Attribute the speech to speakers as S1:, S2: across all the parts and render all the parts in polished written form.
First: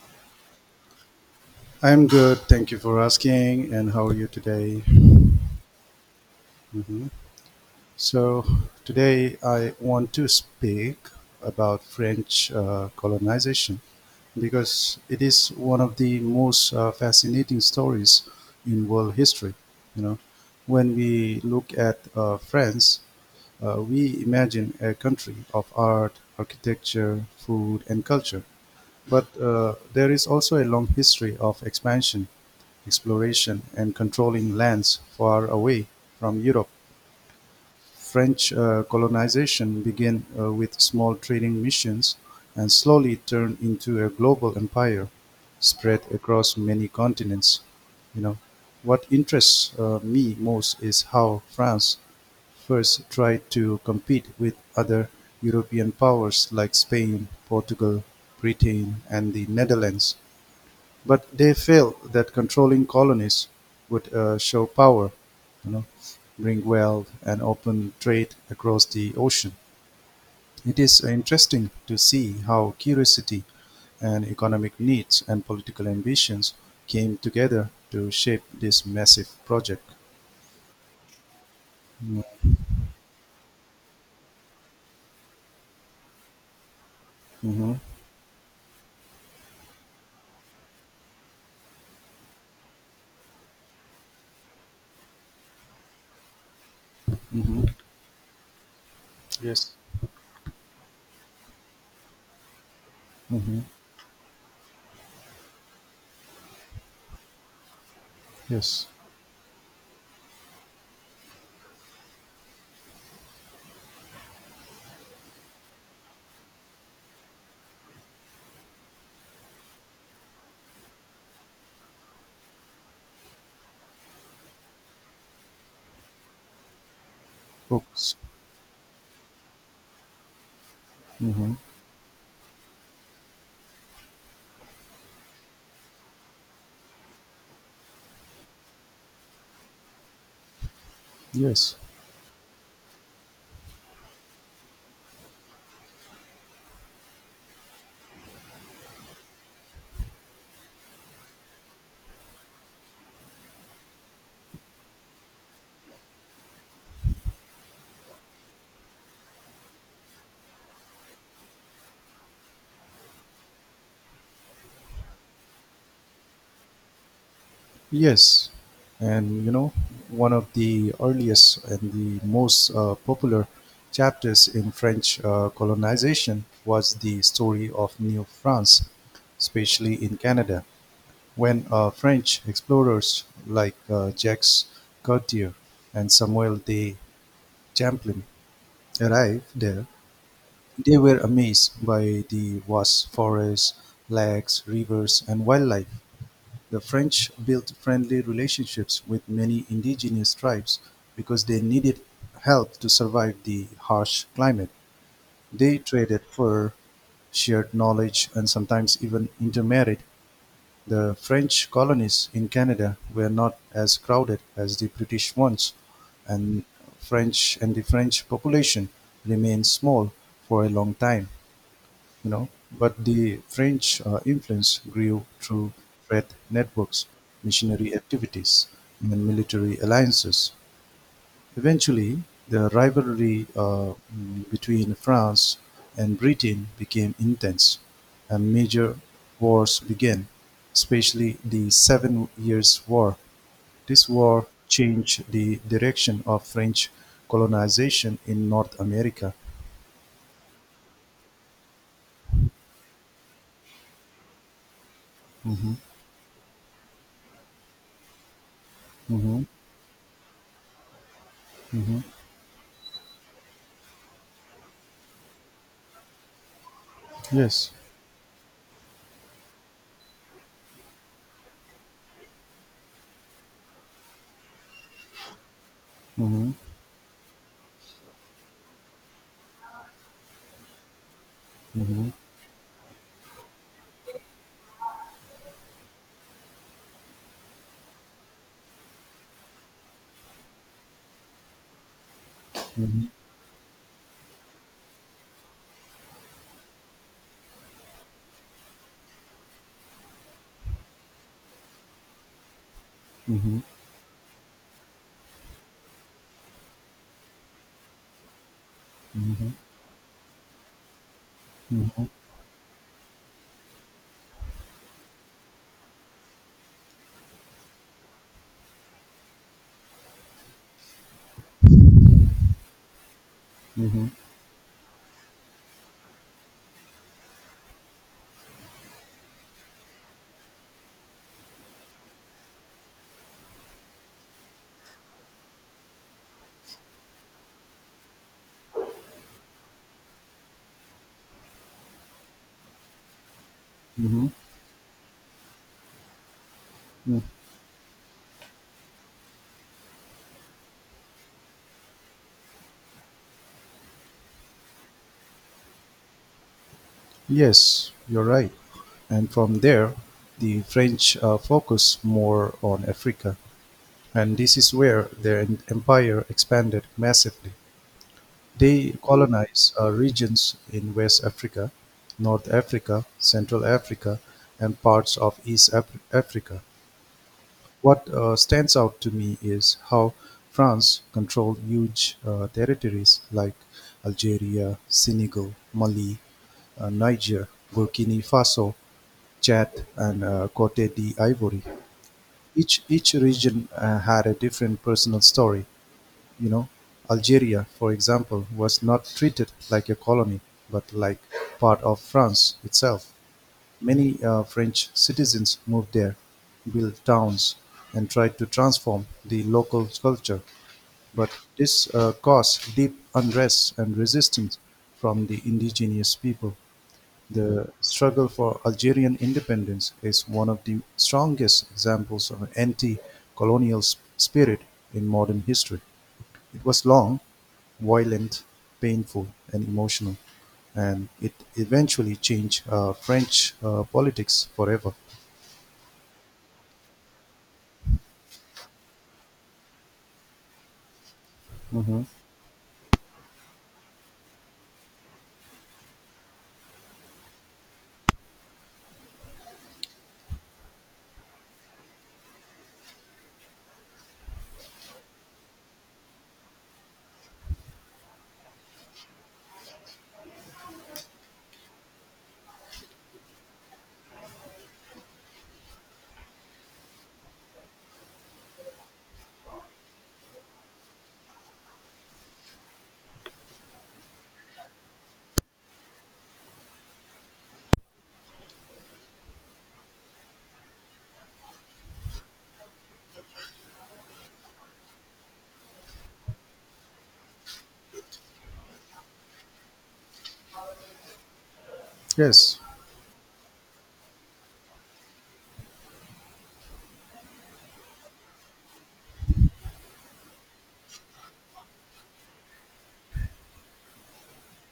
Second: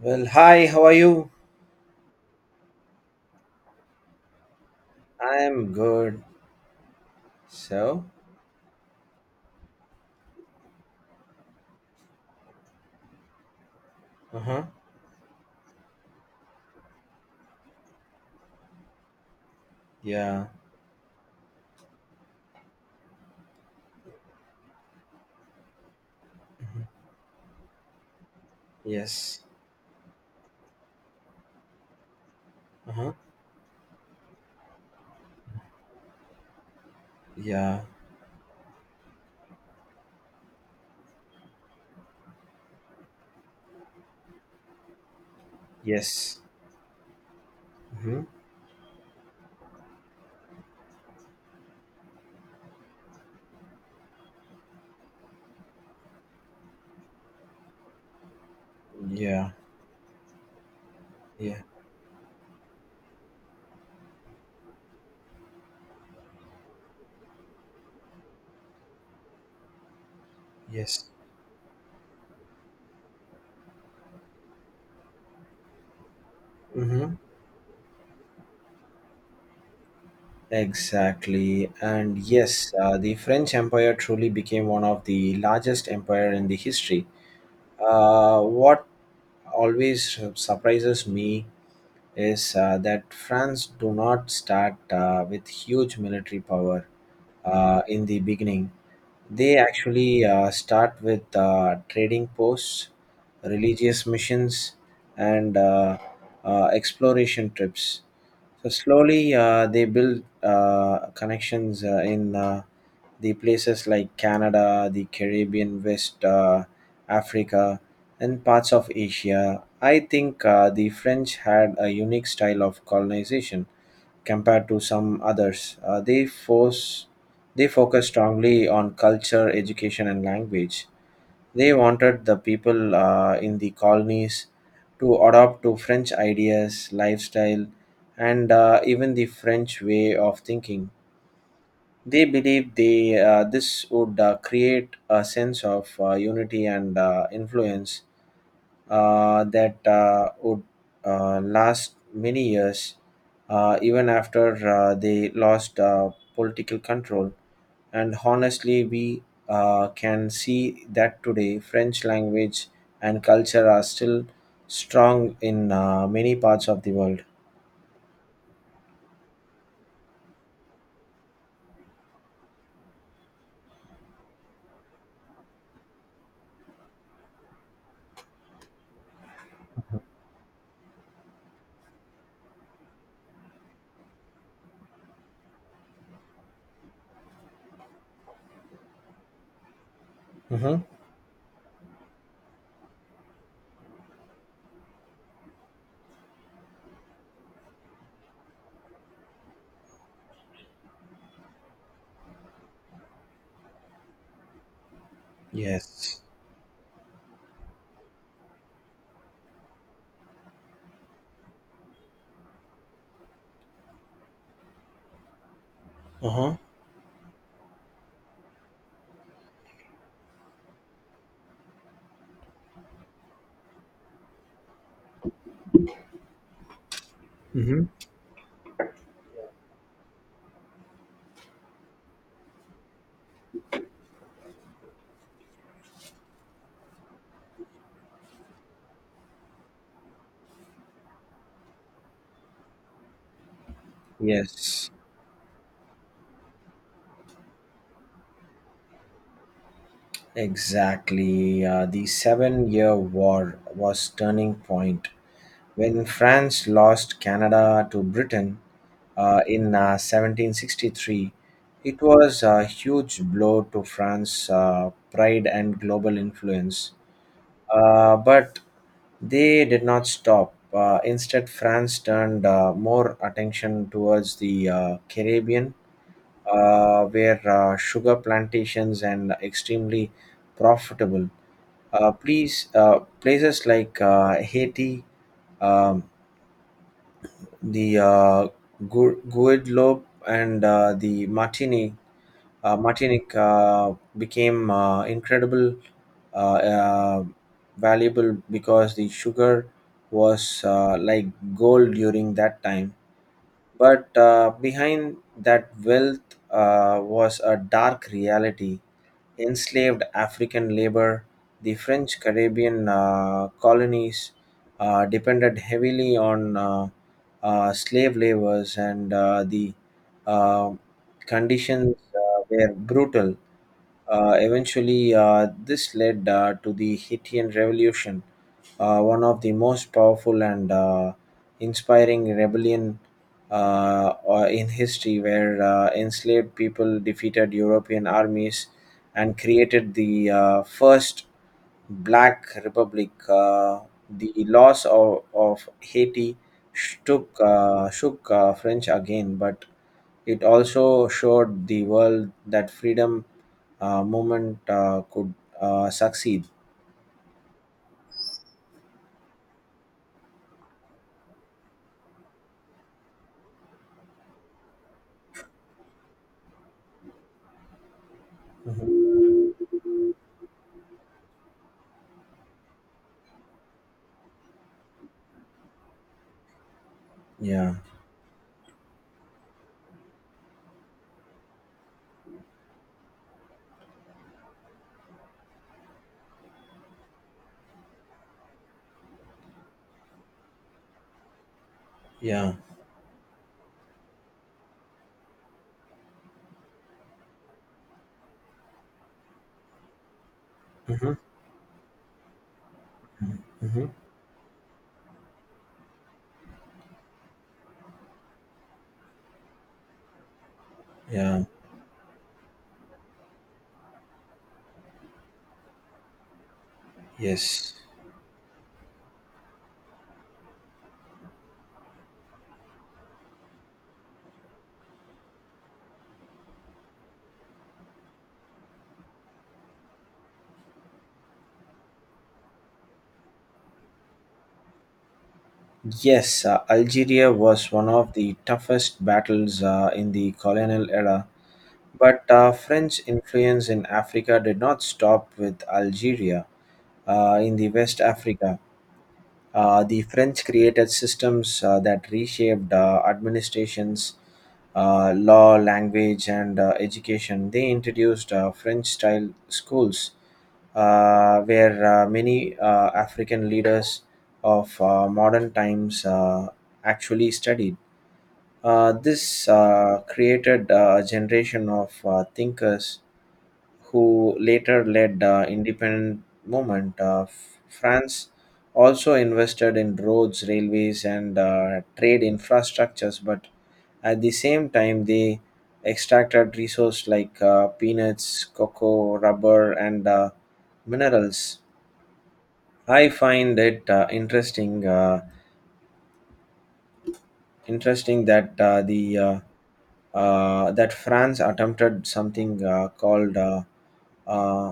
S1: Well, hi, how are you?
S2: I'm good. Thank you for asking. And how are you today?
S1: I'm good.
S2: Mhm.
S1: So,
S2: So, today I want to speak about French colonization
S1: uh huh,
S2: because it is one of the most fascinating stories in world history. You know,
S1: yeah,
S2: when we look at France, we imagine a country of art,
S1: mhm,
S2: architecture, food, and culture. But
S1: yes,
S2: there is also a long history of expansion,
S1: uh huh,
S2: exploration and controlling lands far away from Europe.
S1: yeah,
S2: French colonization began with small trading missions and slowly turned into a global empire spread
S1: yes,
S2: across many continents. You
S1: mm-hmm,
S2: know, what interests me most is how France first tried to compete with other European powers like Spain, Portugal, Britain, and the
S1: yeah,
S2: Netherlands. But they
S1: yeah,
S2: felt that controlling colonies would show power, you know, bring wealth and open trade across the ocean. It is
S1: yes,
S2: interesting to see how curiosity and economic needs and political ambitions
S1: mm-hmm,
S2: came together to shape this massive project.
S1: exactly. And yes, the French Empire truly became one of the largest empire in the history.
S2: Mm-hmm.
S1: What always surprises me is that France do not start with huge military power
S2: Mm-hmm.
S1: in the beginning. They
S2: Yes.
S1: actually start with trading posts,
S2: Mm-hmm.
S1: religious missions, and exploration trips. So
S2: Yes.
S1: slowly, they build connections in the places like Canada, the Caribbean, West Africa, and parts of Asia. I think the French had a unique style of colonization compared to some others. They focus
S2: Books.
S1: strongly on culture, education, and language.
S2: Mm-hmm.
S1: They wanted the people in the colonies to adopt to French ideas, lifestyle, and even the French way of thinking.
S2: Yes.
S1: They believed this would create a sense of unity and influence that would last many years, even after they lost political control. And honestly, we can see that today French language and culture are still strong in many parts of the world.
S2: Yes, and one of the earliest and the most popular chapters in French colonization was the story of New France, especially in Canada, when French explorers like Jacques Cartier and Samuel de Champlain arrived there.
S1: Mm-hmm.
S2: They were amazed by the vast forests, lakes, rivers, and wildlife. The French built friendly relationships with many indigenous tribes because they needed help to survive the harsh climate. They traded
S1: Yes.
S2: fur, shared knowledge, and sometimes even intermarried. The French colonies in Canada were not as crowded as the British ones,
S1: Uh huh.
S2: and French and the French population remained small for a long time you know, but the French influence grew through trade networks,
S1: Hmm.
S2: missionary activities, and military alliances. Eventually, the rivalry between France and Britain became intense, and major wars began, especially the Seven Years' War. This war
S1: Yes.
S2: changed the direction of French colonization in North America.
S1: Exactly. The Seven Year War was turning point
S2: Hmm.
S1: when France lost Canada to Britain
S2: Hmm.
S1: in 1763.
S2: Hmm.
S1: It was a huge blow to France's pride and global influence.
S2: Yes.
S1: But they did not stop. Instead, France turned more attention towards the Caribbean
S2: Hmm.
S1: where sugar plantations and extremely profitable.
S2: Hmm.
S1: Places like Haiti, um, the Guadeloupe, and the Martinique, uh,
S2: Mhm,
S1: Martinique became incredible uh, uh, valuable because the sugar was like gold during that time.
S2: mhm,
S1: But behind that wealth was a dark reality enslaved African labor. The
S2: mhm,
S1: French Caribbean colonies depended heavily on slave laborers, and the uh, conditions were brutal.
S2: mhm,
S1: Eventually, this led to the Hittian Revolution, one of the most powerful and inspiring rebellion in history, where enslaved people defeated European armies and created the first Black Republic. Uh,
S2: mhm,
S1: the loss of Haiti
S2: mm.
S1: shook French again, but it also showed the world that freedom movement could succeed.
S2: Yes, you're right. And from there, the French focused more on Africa. And this is where their empire expanded massively. They
S1: Mhm.
S2: colonized regions in West Africa, North Africa, Central Africa, and parts of East Africa.
S1: Yeah,
S2: What stands out to me is how France controlled huge territories like Algeria, Senegal, Mali, Niger, Burkina Faso, Chad, and Cote d'Ivoire.
S1: yeah.
S2: Each region had a different personal story. You know, Algeria, for example, was not treated like a colony, but
S1: Mhm,
S2: like part of France itself.
S1: mhm.
S2: Many French citizens moved there, built towns, and tried to transform the local culture, but
S1: Yeah,
S2: this caused deep unrest and resistance from the indigenous people. The
S1: yes.
S2: struggle for Algerian independence is one of the strongest examples of anti colonial spirit in modern history. It was long, violent, painful, and emotional, and it eventually changed French politics forever.
S1: Yes, Algeria was one of the toughest battles in the colonial era,
S2: Hmm.
S1: but French influence in Africa did not stop with Algeria in the West Africa. The French created systems that reshaped administrations, law, language, and education. They introduced French style schools where many African leaders of modern times actually studied. This created a generation of thinkers who later led the independent movement of France, also invested in roads, railways, and trade infrastructures, but at the same time, they extracted resources like peanuts, cocoa, rubber, and minerals.
S2: Yes.
S1: I find it interesting that the that France attempted something called uh,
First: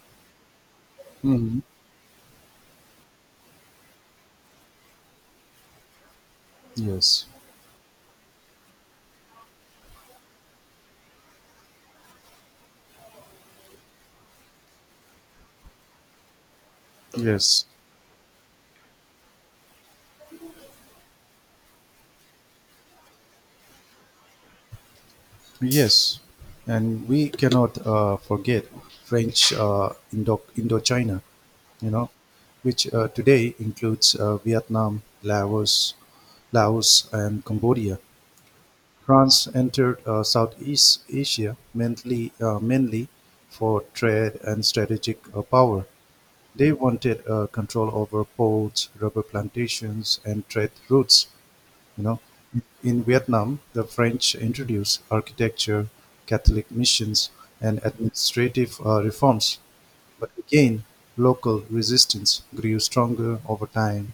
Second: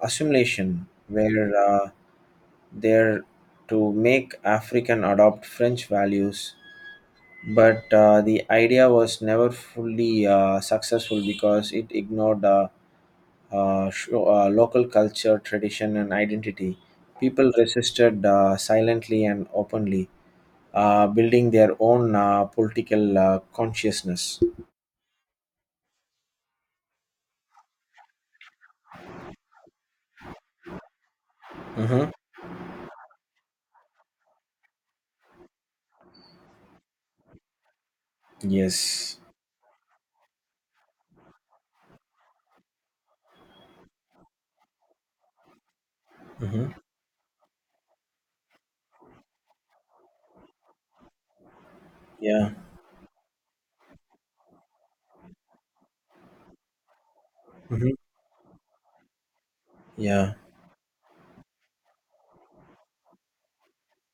S1: assimilation, where
S2: Hmm.
S1: there to make African adopt French values.
S2: Yes.
S1: But the idea was never fully successful because it ignored local culture, tradition, and identity. People
S2: Yes.
S1: resisted silently and openly, building their own political consciousness.
S2: Yes. And we cannot forget French Indochina, you know,
S1: Mm-hmm.
S2: which today includes Vietnam, Laos, and Cambodia.
S1: Yes.
S2: France entered Southeast Asia mainly for trade and strategic power. They
S1: Mm-hmm.
S2: wanted control over ports, rubber plantations, and trade routes. You know,
S1: Yeah.
S2: in Vietnam, the French introduced architecture, Catholic missions, and
S1: Mm-hmm.
S2: administrative reforms. But
S1: Yeah.
S2: again, local resistance grew stronger over time,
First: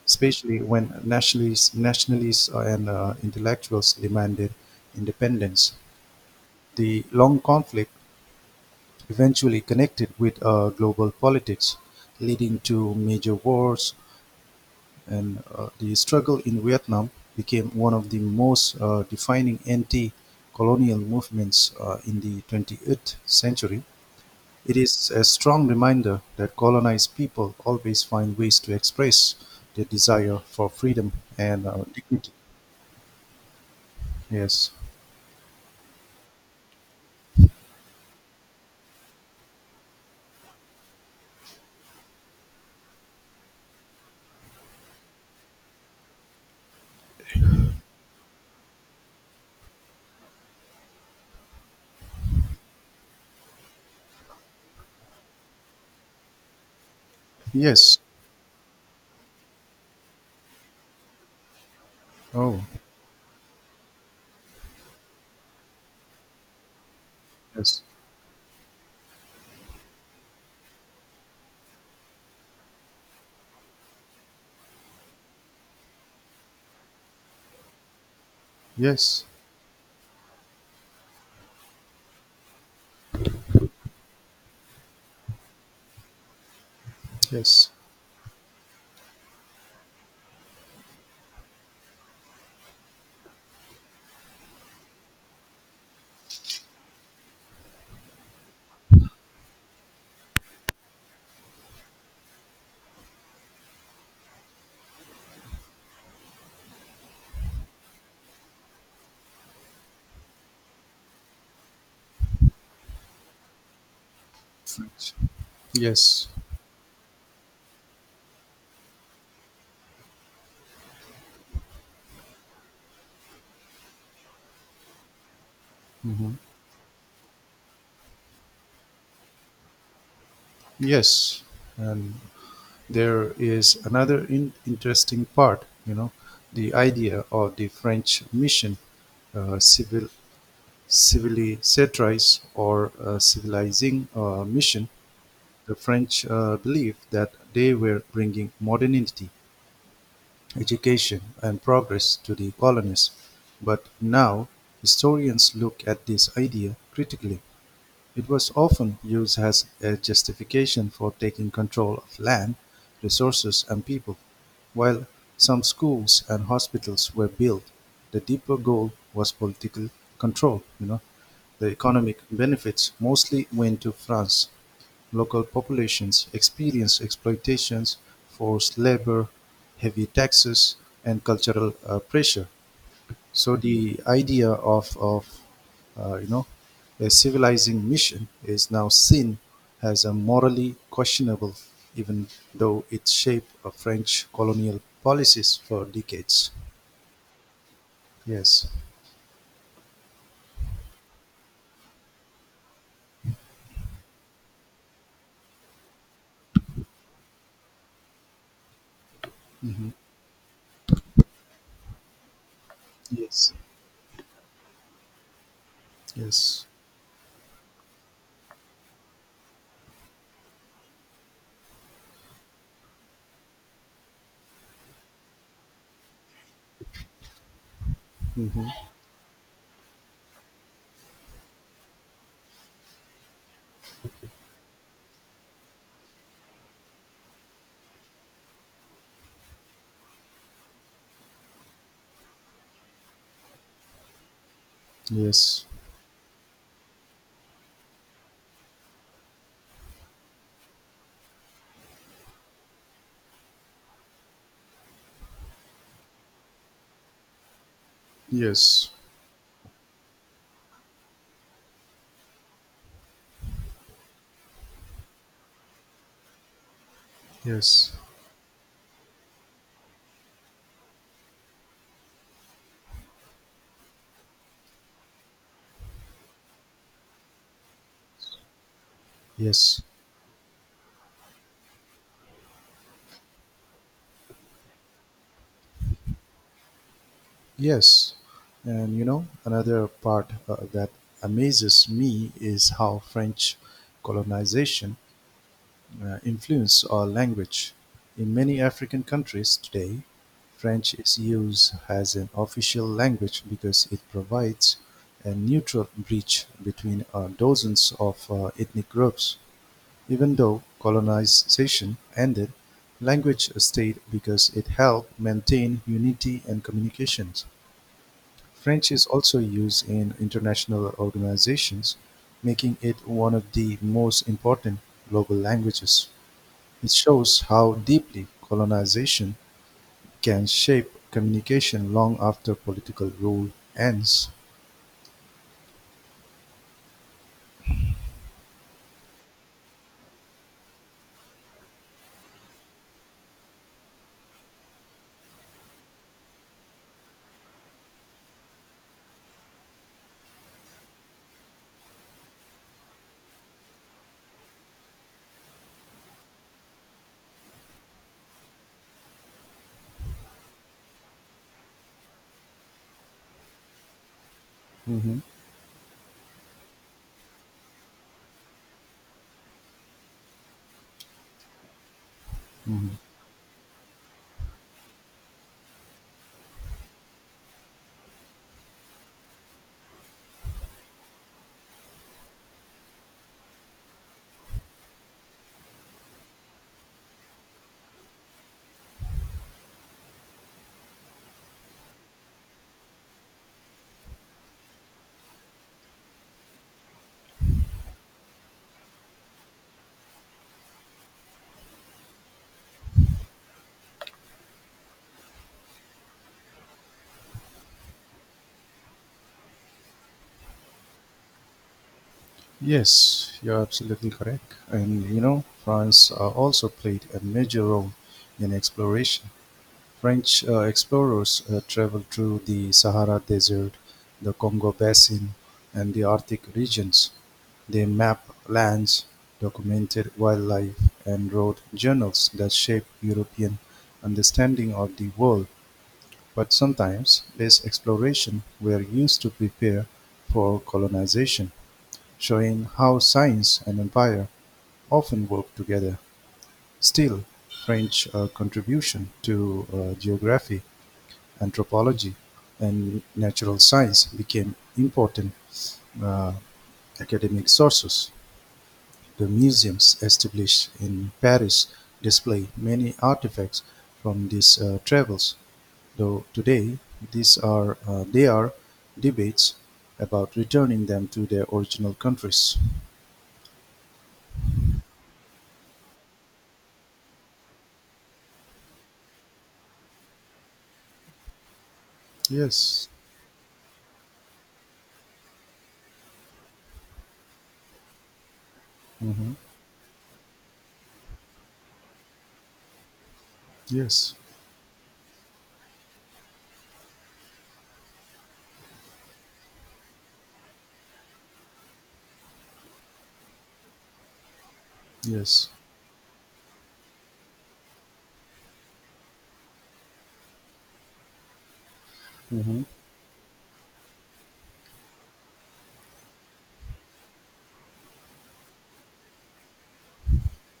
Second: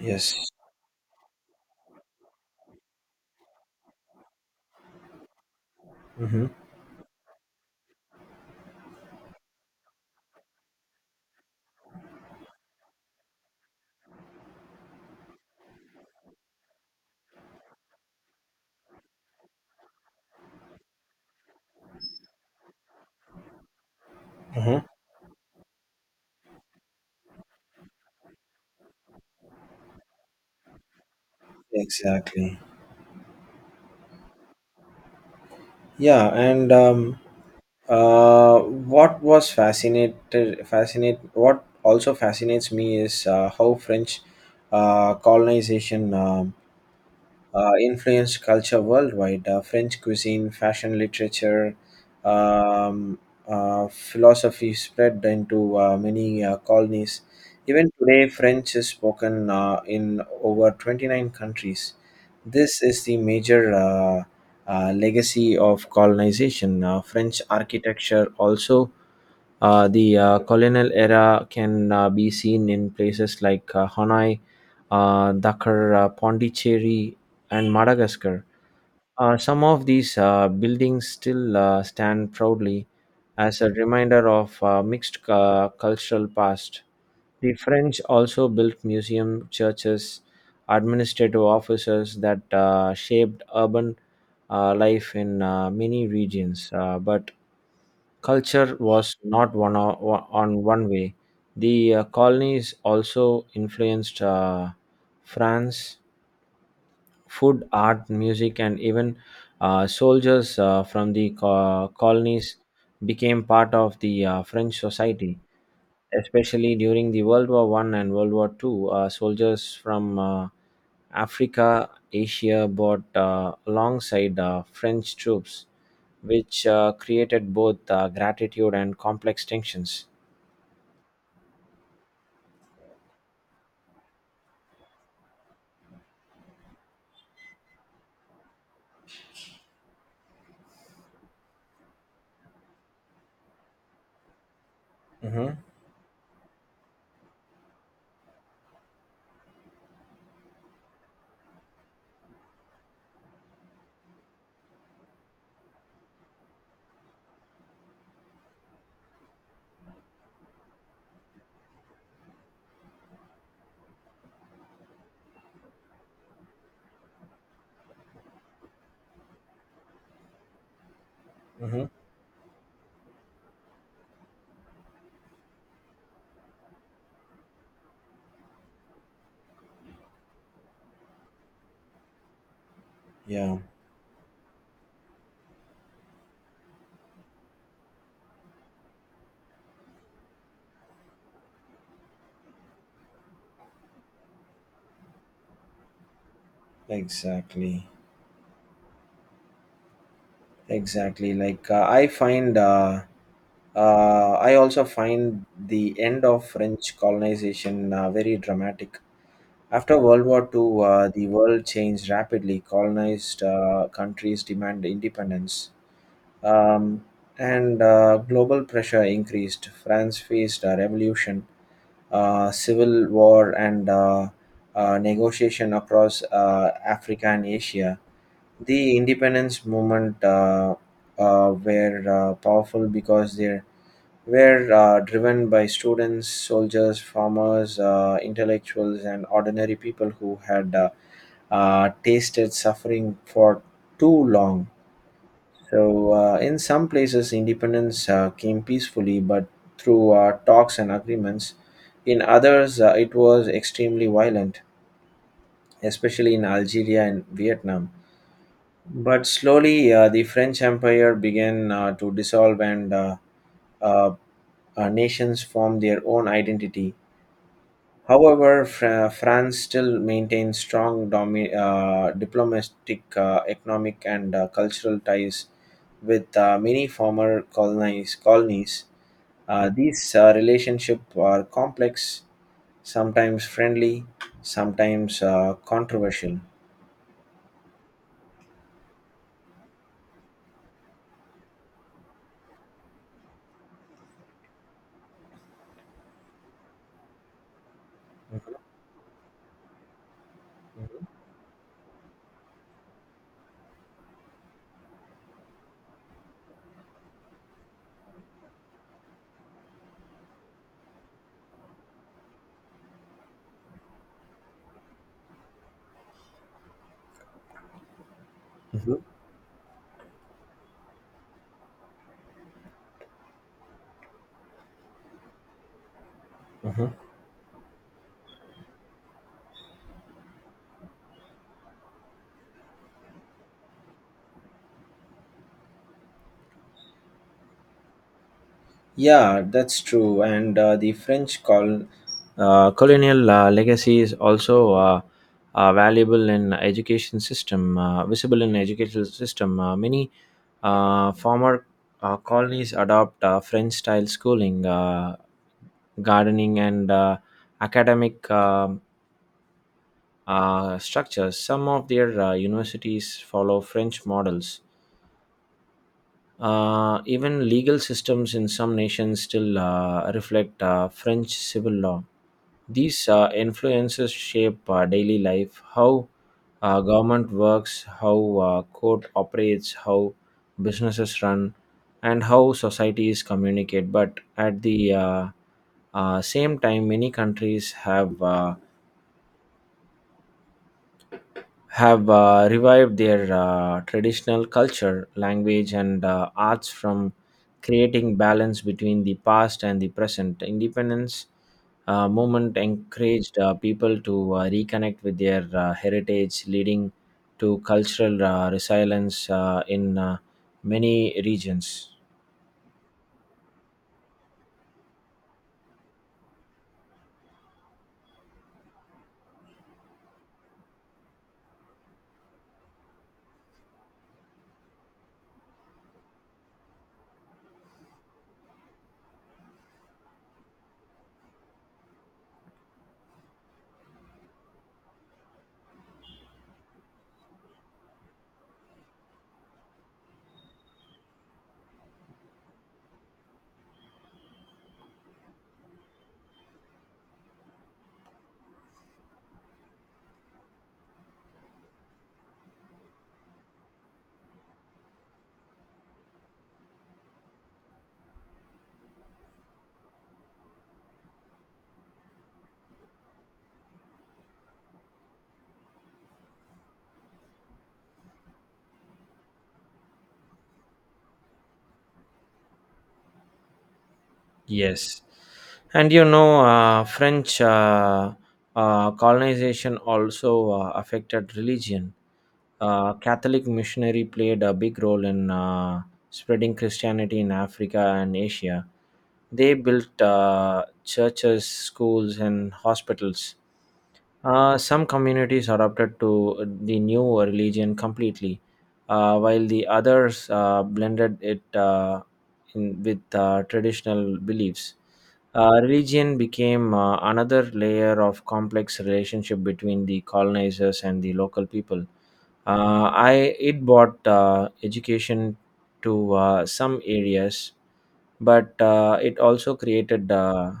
S1: Yes.
S2: especially when nationalists and intellectuals demanded independence.
S1: Mm-hmm.
S2: The long conflict eventually connected with global politics, leading to major wars, and the struggle in Vietnam became one of the most defining anti-colonial movements in the 28th century. It
S1: Uh-huh.
S2: is a strong reminder that colonized people always find ways to express their desire for freedom and dignity.
S1: Exactly.
S2: Yes.
S1: Yeah, and what also fascinates me is how French colonization influenced culture worldwide. French cuisine, fashion, literature, um, philosophy spread into many colonies. Even
S2: Yes.
S1: today, French is spoken in over 29 countries.
S2: Oh,
S1: This is the major legacy of colonization. French
S2: yes.
S1: architecture also. The colonial era can be seen in places like Hanoi, Dakar, Pondicherry, and Madagascar.
S2: Yes.
S1: Some of these buildings still stand proudly as a reminder of mixed cultural past. The
S2: Yes.
S1: French also built museum, churches, administrative offices that shaped urban life in many regions. But culture was not one on one way. The colonies also influenced France, food, art, music, and even soldiers from the colonies became part of the French
S2: French.
S1: society
S2: Yes.
S1: especially during the World War I and World War II. Soldiers from Africa, Asia bought alongside French troops,
S2: Hmm.
S1: which created both gratitude and complex tensions.
S2: Yes. And there is another interesting part, the idea of the French mission, uh, civil, civilisatrice or civilizing mission.
S1: Mm-hmm.
S2: The French believed that they were bringing modernity, education, and progress to the colonies. But now, historians look at this idea critically. It was often used as a justification for taking control of land, resources, and people. While some schools and hospitals were built, the deeper goal was political control. The
S1: Mm-hmm.
S2: economic benefits mostly went to France. Local populations experienced exploitations, forced labor, heavy taxes, and cultural pressure. So
S1: Yeah,
S2: the idea of uh, you know, a civilizing mission is now seen as a morally questionable, even though it shaped French colonial policies for decades.
S1: exactly.
S2: Yes.
S1: Exactly. Like, I also find the end of French colonization very dramatic. After World War II, the world changed rapidly. Colonized
S2: Yes.
S1: countries demanded independence
S2: Yes.
S1: um, and global pressure increased. France faced a revolution, civil war, and negotiation across Africa and Asia.
S2: Hmm.
S1: The independence movement were powerful because they were driven by students, soldiers, farmers, intellectuals, and ordinary people who had tasted suffering for too long.
S2: Yes.
S1: So, in some places, independence came peacefully but through talks and agreements. In others, it was extremely violent, especially in Algeria and Vietnam.
S2: Yes.
S1: But slowly, the French Empire began to dissolve and uh, nations formed their own identity.
S2: Yes.
S1: However, France still maintains strong diplomatic, economic, and cultural ties with many former colonies. Uh,
S2: Yes.
S1: these relationships are complex, sometimes friendly, sometimes controversial.
S2: Yes. And another part that amazes me is how French colonization influence our language. In many African countries today, French is used as an official language because it provides a neutral bridge between dozens of ethnic groups. Even though colonization ended, language stayed because it helped maintain unity and communications. French
S1: Mhm.
S2: is also used in international organizations, making it one of the most important global languages. It
S1: Mhm.
S2: shows how deeply colonization can shape communication long after political rule ends.
S1: Yeah, that's true. And the French colonial legacy is also valuable in education system, visible in educational system. Many former colonies adopt French style schooling, gardening, and academic structures. Some of their universities follow French models.
S2: Mhm,
S1: Even legal systems in some nations still reflect French civil law.
S2: mhm.
S1: These influences shape daily life, how government works, how court operates, how businesses run, and how societies communicate. But at the same time, many countries have revived their traditional culture, language, and arts from creating balance between the past and the present. Independence movement encouraged people to reconnect with their heritage, leading to cultural resilience in many regions.
S2: Yes, you're absolutely correct. And France also played a major role in exploration. French explorers traveled through the Sahara Desert, the Congo Basin, and the Arctic regions. They mapped lands, documented wildlife, and wrote journals that shaped European understanding of the world, but sometimes these explorations were used to prepare for colonization, showing how science and empire often work together. Still, French contribution to geography, anthropology, and natural science became important uh, academic sources. The museums established in Paris display many artifacts from these travels, though today these are there are debates about returning them to their original countries.
S1: Yes, and you know, French colonization also affected religion.
S2: Yes.
S1: Catholic missionary played a big role in spreading Christianity in Africa and Asia.
S2: Hmm.
S1: They built churches, schools, and hospitals.
S2: Yes.
S1: Some communities adopted to the new religion completely, while the others blended it in with traditional beliefs.
S2: Yes.
S1: Religion became another layer of complex relationship between the colonizers and the local people.
S2: Hmm.
S1: I It brought education to some areas, but it also created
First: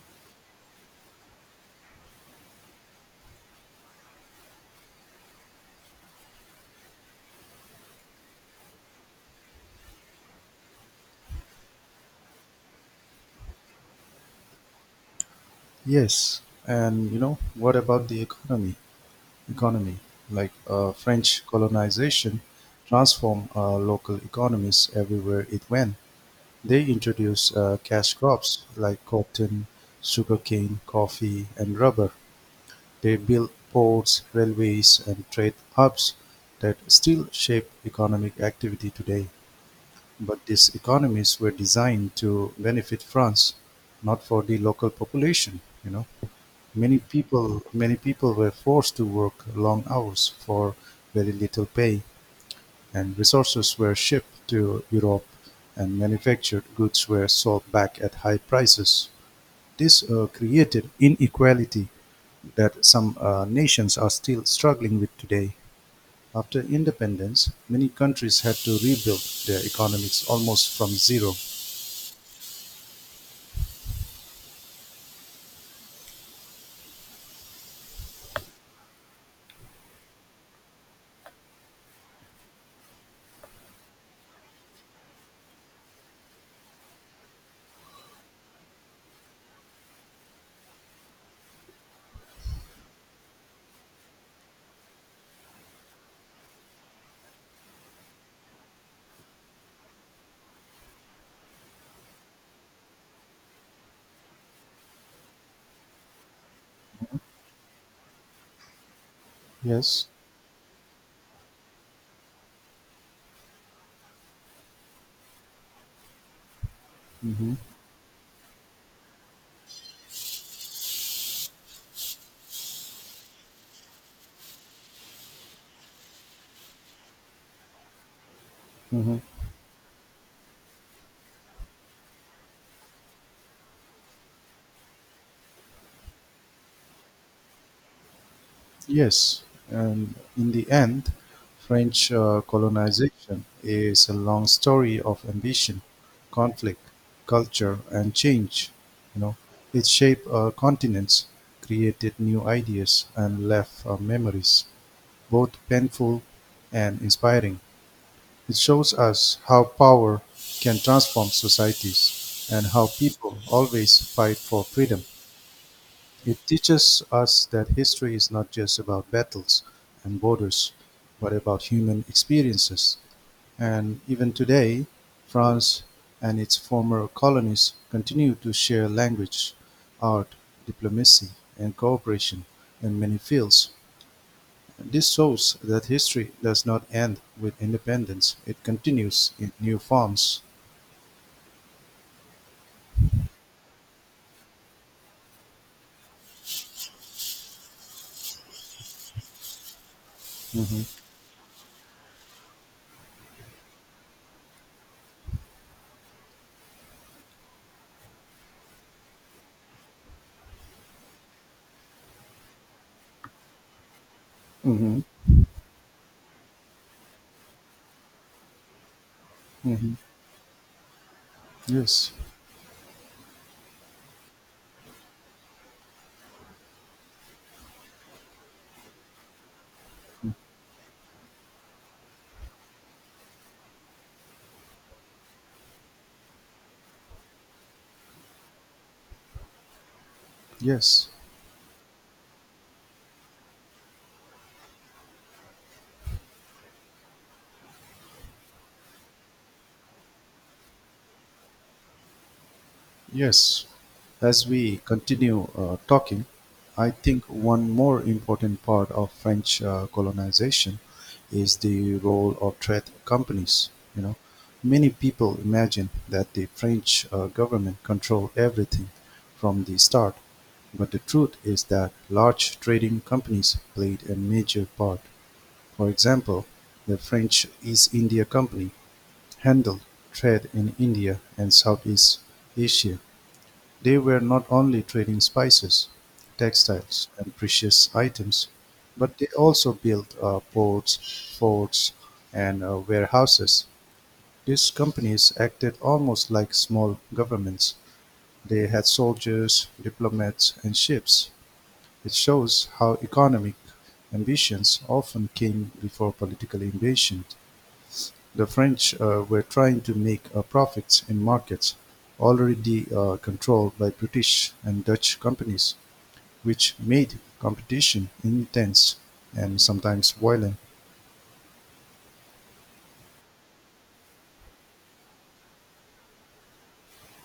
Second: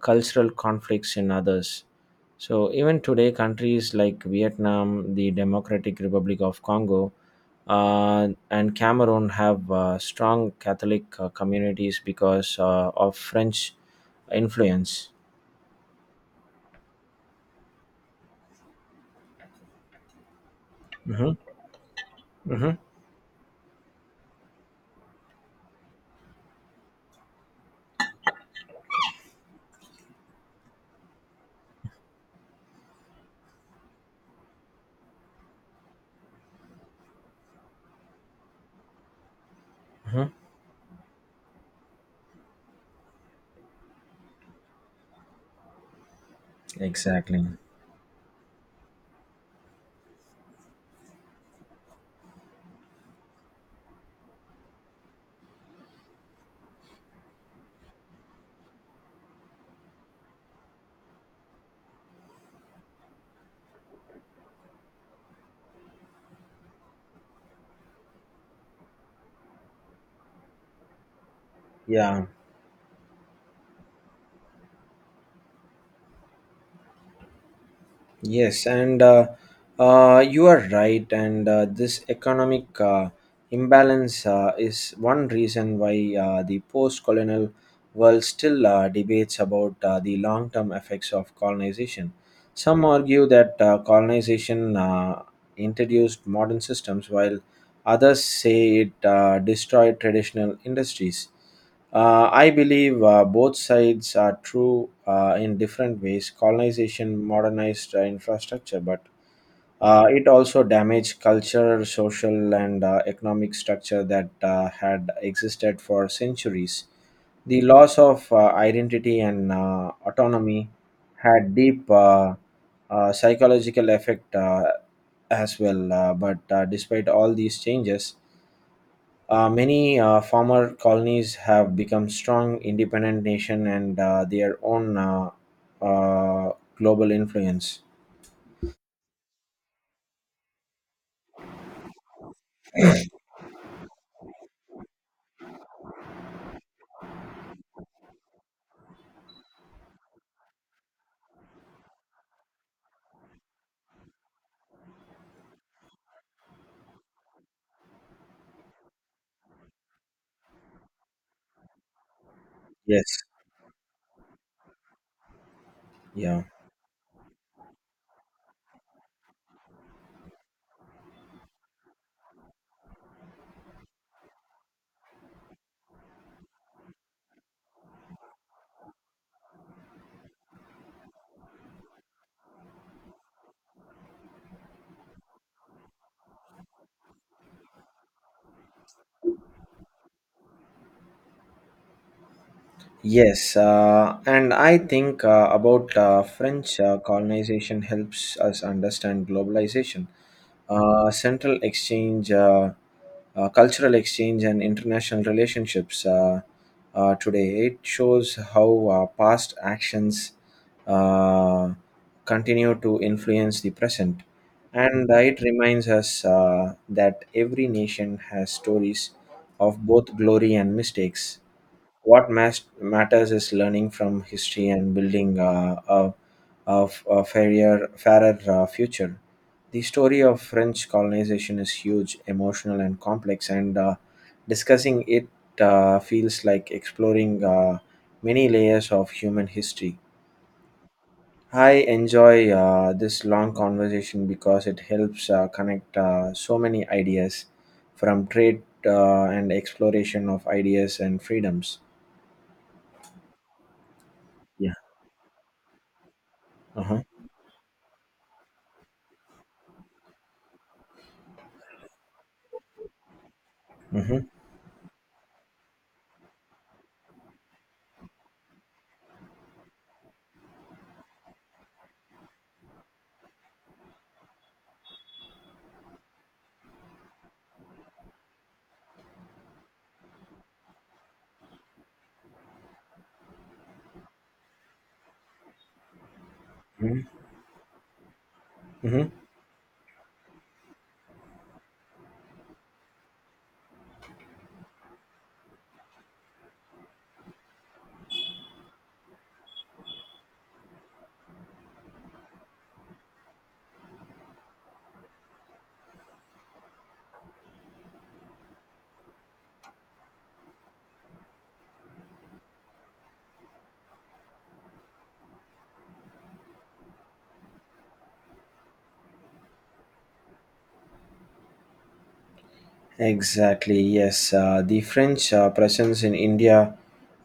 S1: cultural conflicts in others. So even today, countries like Vietnam, the Democratic Republic of Congo, and Cameroon have strong Catholic communities because of French influence.
S2: Yes. And What about the economy? Economy, like
S1: Hmm.
S2: French colonization,
S1: Hmm.
S2: transformed local economies everywhere it went. They introduced cash crops like cotton, sugarcane, coffee, and rubber. They built ports, railways, and trade hubs that still shape economic activity today.
S1: Hmm.
S2: But these economies were designed to benefit France, not for the local population. Many
S1: Exactly.
S2: people, many people were forced to work long hours for very little pay and resources were shipped to Europe and manufactured goods were sold back at high prices. This created inequality that some nations are still struggling with today. After independence, many countries had to rebuild their economies almost from zero.
S1: Yeah. Yes, and you are right. And this economic imbalance is one reason why the post colonial world still debates about the long term effects of colonization. Some argue that colonization introduced modern systems, while others say it destroyed traditional industries. I believe both sides are true in different ways. Colonization modernized infrastructure, but
S2: Yes.
S1: it also damaged culture, social, and economic structure that had existed for centuries.
S2: Mm-hmm.
S1: The loss of identity and autonomy had deep psychological effect as well. But despite all these changes,
S2: Mm-hmm.
S1: many former colonies have become strong, independent nation and their own uh, global influence.
S2: Yes, and in the end, French colonization is a long story of ambition, conflict, culture, and change. You know, it shaped continents, created new ideas, and left memories, both painful and inspiring. It shows us how power can transform societies and how
S1: Yes.
S2: people always fight for freedom.
S1: Yeah.
S2: It teaches us that history is not just about battles and borders, but about human experiences. And even today, France and its former colonies continue to share language, art, diplomacy, and cooperation in many fields. This shows that history does not end with independence, it continues in new forms.
S1: Yes, and I think about French colonization helps us understand globalization.
S2: Hmm.
S1: Central exchange, cultural exchange, and international relationships today. It shows how past actions uh, continue to influence the present.
S2: Hmm.
S1: And it reminds us that every nation has stories of
S2: Hmm.
S1: both glory and mistakes.
S2: Yes,
S1: What matters is learning from history and building a, f- a fairer, fairer future. The story of French colonization is huge, emotional, and complex, and discussing it feels like exploring many layers of human history.
S2: yes.
S1: I enjoy this long conversation because it helps connect so many ideas from trade and exploration of ideas and freedoms.
S2: Yes, as
S1: Yeah.
S2: we continue talking, I
S1: Uh-huh.
S2: think one more important part of French colonization is the role of trade companies. You know,
S1: Hmm.
S2: many people imagine that the French government control everything from the start, but the truth is that large trading companies played a major part. For example, the French East India Company handled trade in India and Southeast Asia. They were not only trading spices, textiles,
S1: Hmm.
S2: and precious items,
S1: Hmm.
S2: but they also built ports, forts, and warehouses. These companies acted almost like small governments. They had soldiers, diplomats, and ships. It shows how economic ambitions often came before political invasion. The French were trying to make profits in markets already controlled by British and Dutch companies which made competition intense and sometimes violent.
S1: Exactly. Yes, the French presence in India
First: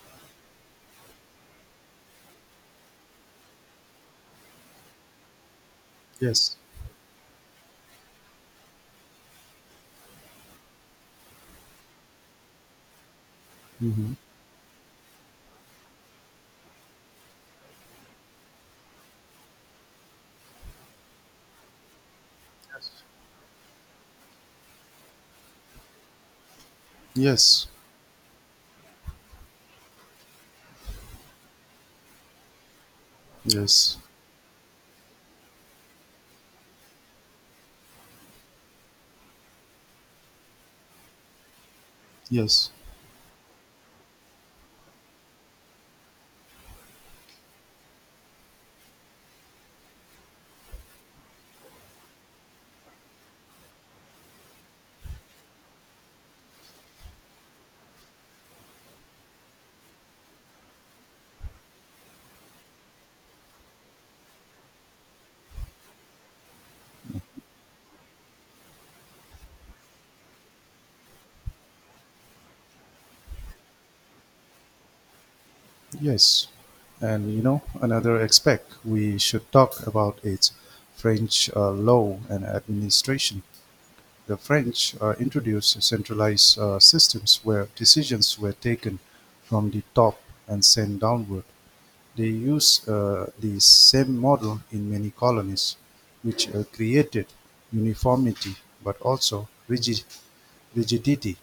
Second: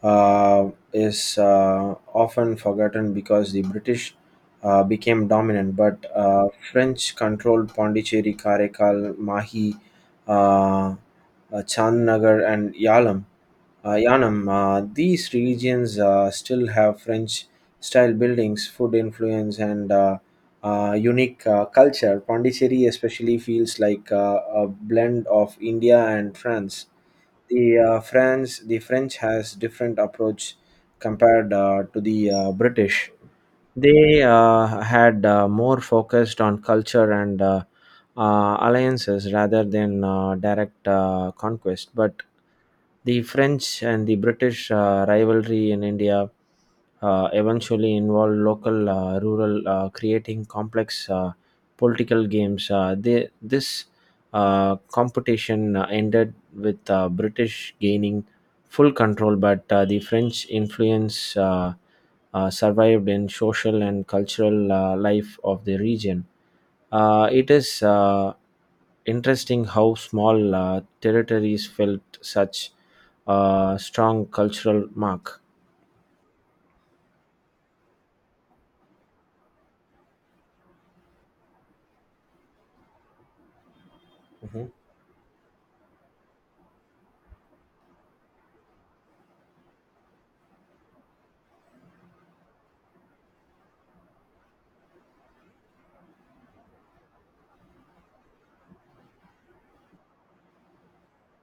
S1: is often forgotten because the British became dominant, but
S2: Yes.
S1: French controlled Pondicherry, Karaikal, Mahi, uh, uh, Chandnagar, and Yalam.
S2: Hmm.
S1: Yanam. These regions still have French style buildings, food influence, and unique culture. Pondicherry especially feels like a blend of India and France.
S2: Yes.
S1: The French has different approach compared to the British.
S2: Yes.
S1: They had more focused on culture and alliances rather than direct conquest, but
S2: Yes.
S1: the French and the British rivalry in India eventually involved local rural creating complex political games. This competition ended with British gaining full control, but the French influence survived in social and cultural life of the region. It is interesting how small territories felt such a strong cultural mark.
S2: Yes. And another aspect we should talk about is French law and administration. The
S1: Mhm,
S2: French introduced centralized systems where decisions were taken from the top and sent downward. They use the same model in many colonies, which created uniformity but also rigidity.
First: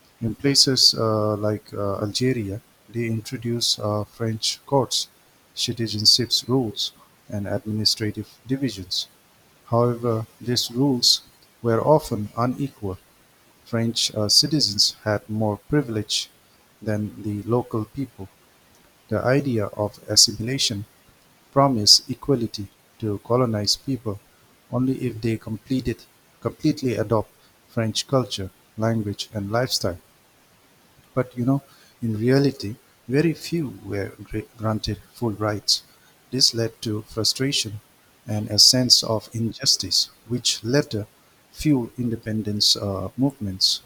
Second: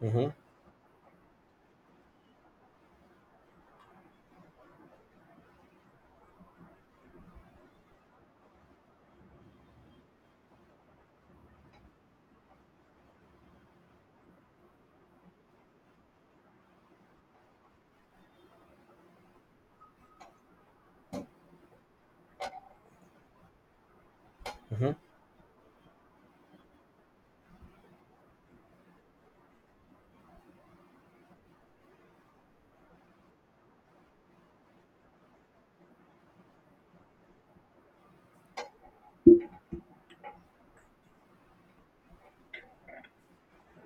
S1: mhm,
S2: In places like Algeria, they introduced French courts, citizenship rules, and administrative divisions. However, these rules were often unequal. French citizens had more privilege than the local people. The idea of assimilation promise equality to colonized people
S1: mhm.
S2: only if they completely adopt French culture, language, and lifestyle. But in reality, very few were granted full rights. This led to frustration and a sense of injustice, which later fueled independence movements.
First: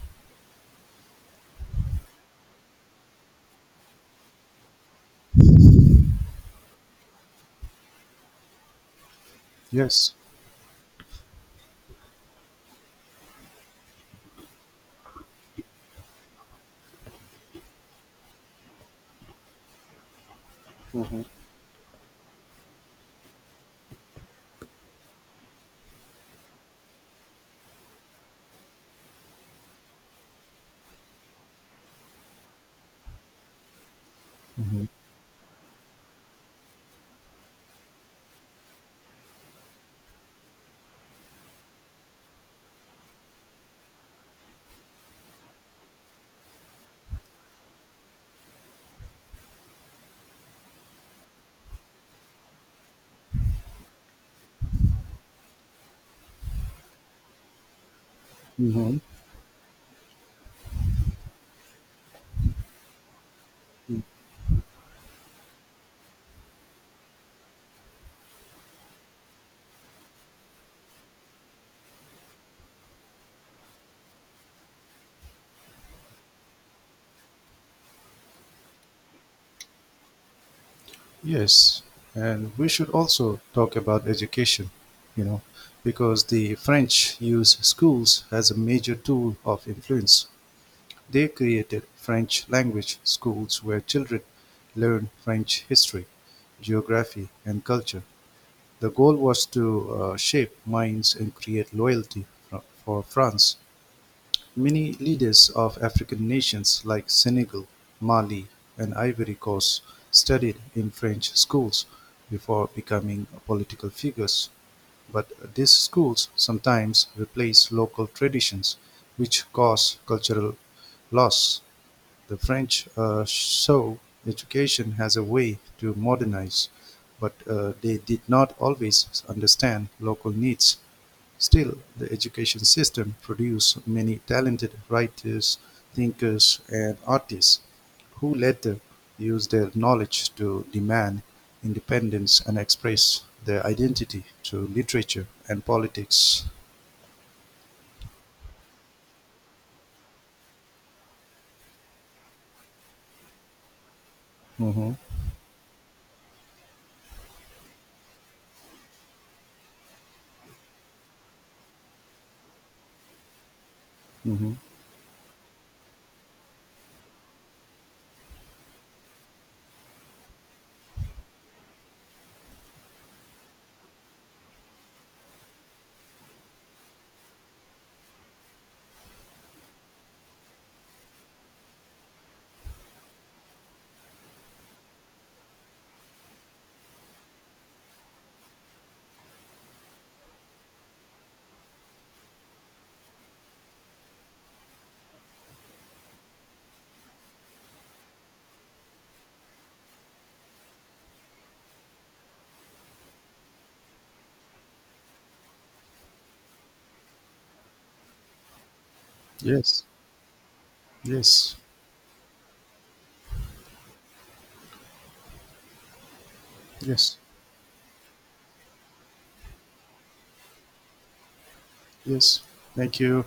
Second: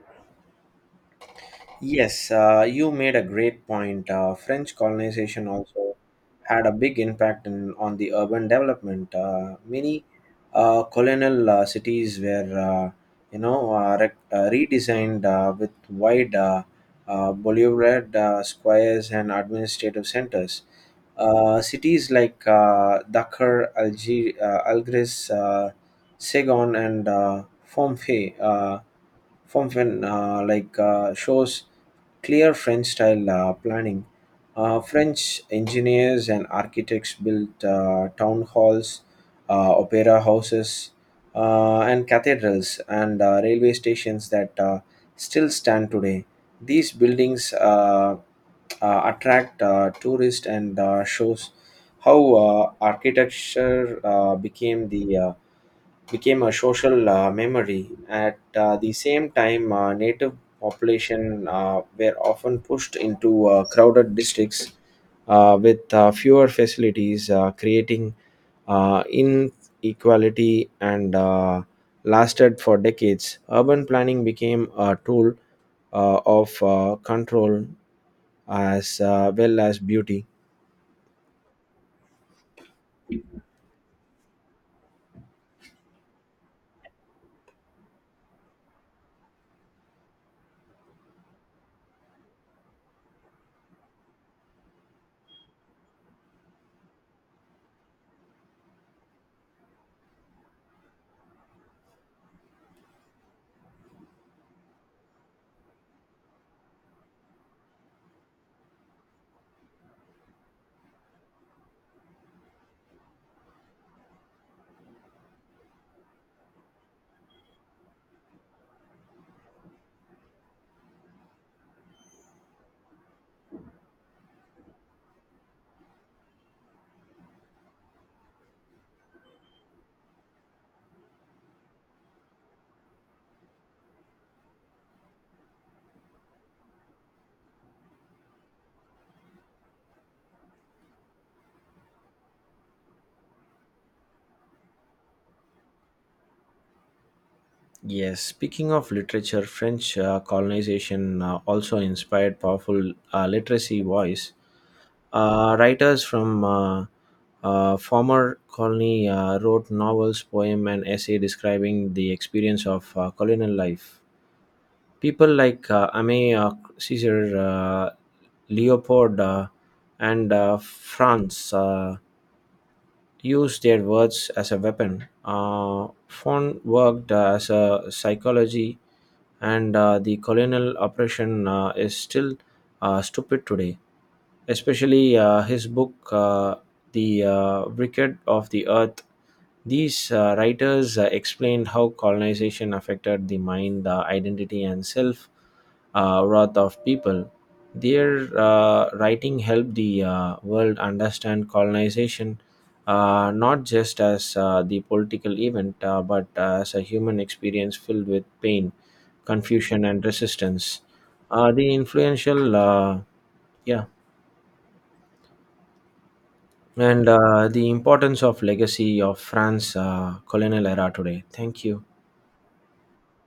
S1: Yes, you made a great point. French colonization also had a big impact on the urban development. Many
S2: Yes.
S1: colonial cities were redesigned with wide Bolivard squares, and administrative centers. Cities like Dakar, Algiers, Saigon, and Phnom Penh, uh, Phnom Penh, like shows clear French style planning. French engineers and architects built town halls, opera houses, and cathedrals and railway stations that still stand today. These buildings attract tourists and shows how architecture became a social memory. At the
S2: Hmm.
S1: same time, native population were often pushed into crowded districts with fewer facilities, creating inequality and lasted for decades. Urban planning became a tool of control as well as beauty.
S2: Yes, and we should also talk about education, you know, because the French use schools as a major tool of influence. They created French language schools where children learn French history, geography, and culture. The goal was to shape minds and create loyalty for France. Many leaders of African nations like Senegal, Mali, and Ivory Coast studied in French schools before becoming political figures, but these schools sometimes replace local traditions, which cause cultural loss. The French saw education as a way to modernize, but they did not always understand local needs. Still, the education system produced many talented writers, thinkers, and artists who later used their knowledge to demand independence and express their identity through literature and politics.
S1: Yes, speaking of literature, French colonization also inspired powerful literacy voice.
S2: Hmm.
S1: Writers from former colony wrote novels, poem, and essay describing the experience of colonial life.
S2: Hmm.
S1: People like Aimé Césaire, Leopold, and Franz. Used their words as a weapon. Fon worked as a psychology, and the colonial oppression is still stupid today. Especially his book, The Wicked of the Earth. These writers explained how colonization affected the mind, identity, and self worth of people. Their writing helped the world understand colonization not just as the political event, but as a human experience filled with pain,
S2: Yes,
S1: confusion, and resistance. Uh,
S2: yes,
S1: the influential, yeah, and
S2: yes,
S1: the importance of legacy of France colonial era today. Thank you.
S2: yes. Thank you.